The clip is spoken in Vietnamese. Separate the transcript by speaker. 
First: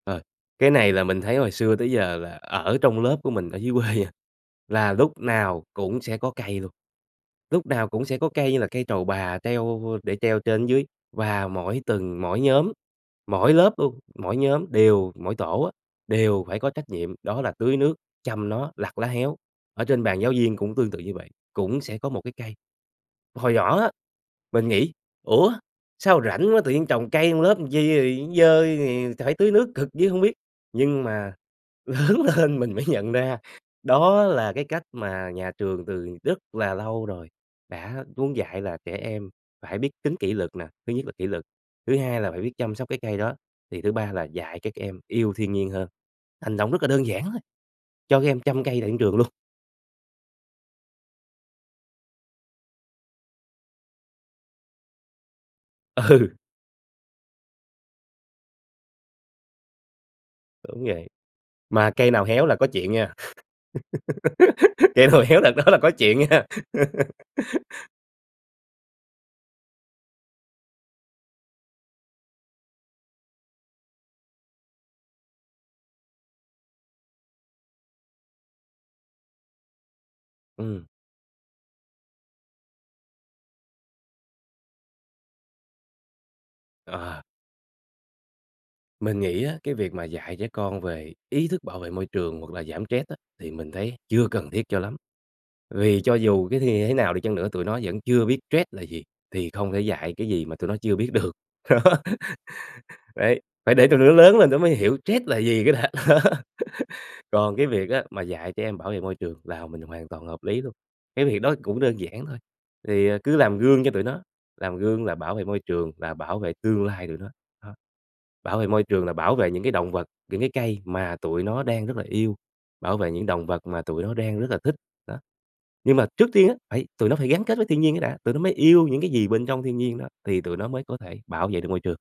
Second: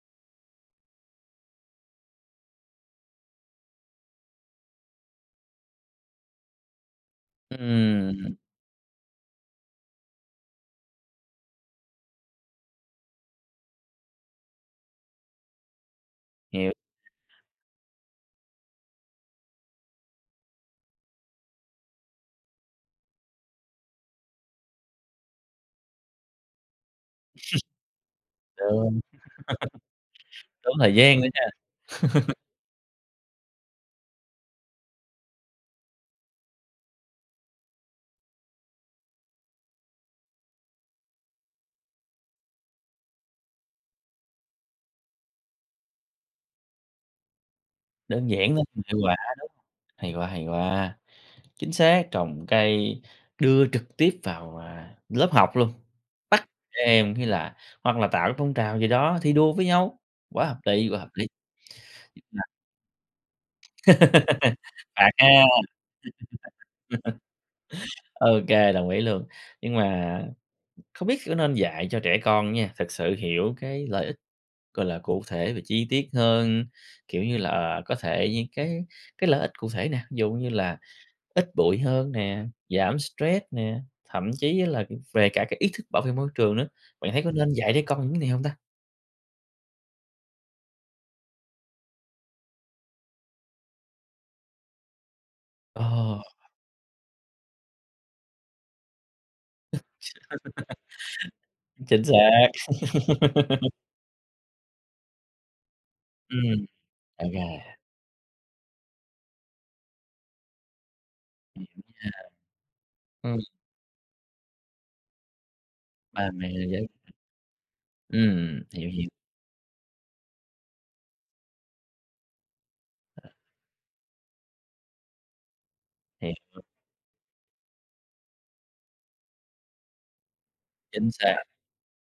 Speaker 1: Ờ, cái này là mình thấy hồi xưa tới giờ là ở trong lớp của mình ở dưới quê nha, là lúc nào cũng sẽ có cây luôn. Lúc nào cũng sẽ có
Speaker 2: Ừm.
Speaker 1: cây như là cây trầu bà treo để treo trên dưới và mỗi tầng, mỗi nhóm, mỗi lớp luôn, mỗi nhóm đều mỗi tổ á đều phải có
Speaker 2: Hiểu.
Speaker 1: trách nhiệm, đó là tưới nước, chăm nó, lặt lá héo, ở trên bàn giáo viên cũng tương tự như vậy, cũng sẽ có một cái cây. Hồi nhỏ á, mình nghĩ "Ủa? Sao rảnh quá tự nhiên trồng cây trong lớp làm chi rồi nó dơ,
Speaker 2: Đúng.
Speaker 1: thì phải tưới nước cực dữ hông biết."
Speaker 2: Tốn thời
Speaker 1: Nhưng
Speaker 2: gian nữa
Speaker 1: mà
Speaker 2: nha.
Speaker 1: lớn lên mình mới nhận ra đó là cái cách mà nhà trường từ rất là lâu rồi đã muốn dạy là trẻ em phải biết tính kỷ luật nà, thứ nhất là kỷ luật, thứ hai là phải biết chăm sóc cái cây đó, thì thứ ba là dạy các em yêu thiên nhiên hơn, hành động rất là đơn giản thôi, cho các
Speaker 2: Đơn
Speaker 1: em
Speaker 2: giản
Speaker 1: chăm
Speaker 2: thôi
Speaker 1: cây
Speaker 2: mà
Speaker 1: tại trên
Speaker 2: hiệu
Speaker 1: trường
Speaker 2: quả,
Speaker 1: luôn.
Speaker 2: đúng Hay quá, hay quá! Chính xác, trồng cây đưa trực tiếp vào, ờ, lớp học luôn,
Speaker 1: Ừ.
Speaker 2: bắt trẻ em hay là hoặc là tạo phong trào gì đó, thi đua với nhau, quá hợp
Speaker 1: Đúng
Speaker 2: lý, quá hợp
Speaker 1: vậy,
Speaker 2: lý.
Speaker 1: mà cây nào
Speaker 2: Nhưng mà
Speaker 1: héo là có chuyện nha. Cây
Speaker 2: Phạt
Speaker 1: nào
Speaker 2: ha,
Speaker 1: héo đợt đó là có chuyện nha.
Speaker 2: ô kê, đồng ý luôn. Nhưng mà, không biết có nên dạy cho trẻ con á nha, thực sự hiểu cái lợi ích, gọi là, cụ thể và chi tiết hơn, kiểu như là, ờ, có thể những cái cái lợi ích cụ thể nè, ví dụ như là,
Speaker 1: Ừm.
Speaker 2: ít bụi hơn nè, giảm stress nè, thậm chí là về cả cái ý thức bảo vệ môi trường nữa, bạn
Speaker 1: Ờ.
Speaker 2: thấy có nên dạy trẻ con những này hông ta?
Speaker 1: Mình nghĩ á, cái việc mà dạy trẻ con về ý thức bảo vệ môi trường hoặc là giảm stress á thì mình thấy chưa cần thiết cho lắm,
Speaker 2: Ờ.
Speaker 1: vì cho dù cái thì thế nào đi chăng nữa, tụi nó vẫn chưa biết stress là gì, thì không thể dạy cái gì mà tụi nó chưa biết được, đó.
Speaker 2: Chính xác.
Speaker 1: Đấy, phải để tụi nó lớn lên tụi nó mới hiểu stress là gì cái đã, đó.
Speaker 2: Ừm. Ô
Speaker 1: Còn cái
Speaker 2: kê.
Speaker 1: việc á mà dạy trẻ em bảo vệ môi trường là mình hoàn toàn hợp lý luôn, cái việc đó
Speaker 2: Hiểu
Speaker 1: cũng đơn
Speaker 2: nha.
Speaker 1: giản thôi, thì, à, cứ
Speaker 2: Ừm.
Speaker 1: làm gương cho tụi nó, làm gương là bảo vệ môi trường là
Speaker 2: Ba
Speaker 1: bảo
Speaker 2: mẹ
Speaker 1: vệ tương
Speaker 2: dễ
Speaker 1: lai tụi nó, đó. Bảo
Speaker 2: ừm,
Speaker 1: vệ môi
Speaker 2: hiểu,
Speaker 1: trường
Speaker 2: hiểu.
Speaker 1: là bảo vệ những cái động vật, những cái cây mà tụi nó đang rất là yêu, bảo vệ những động vật mà tụi nó đang rất là thích, đó. Nhưng mà trước tiên á
Speaker 2: Hiểu.
Speaker 1: phải tụi nó phải gắn kết với thiên nhiên cái đã, tụi nó mới yêu những cái gì bên trong thiên nhiên đó thì tụi nó mới có
Speaker 2: Chính
Speaker 1: thể
Speaker 2: xác.
Speaker 1: bảo vệ được môi trường.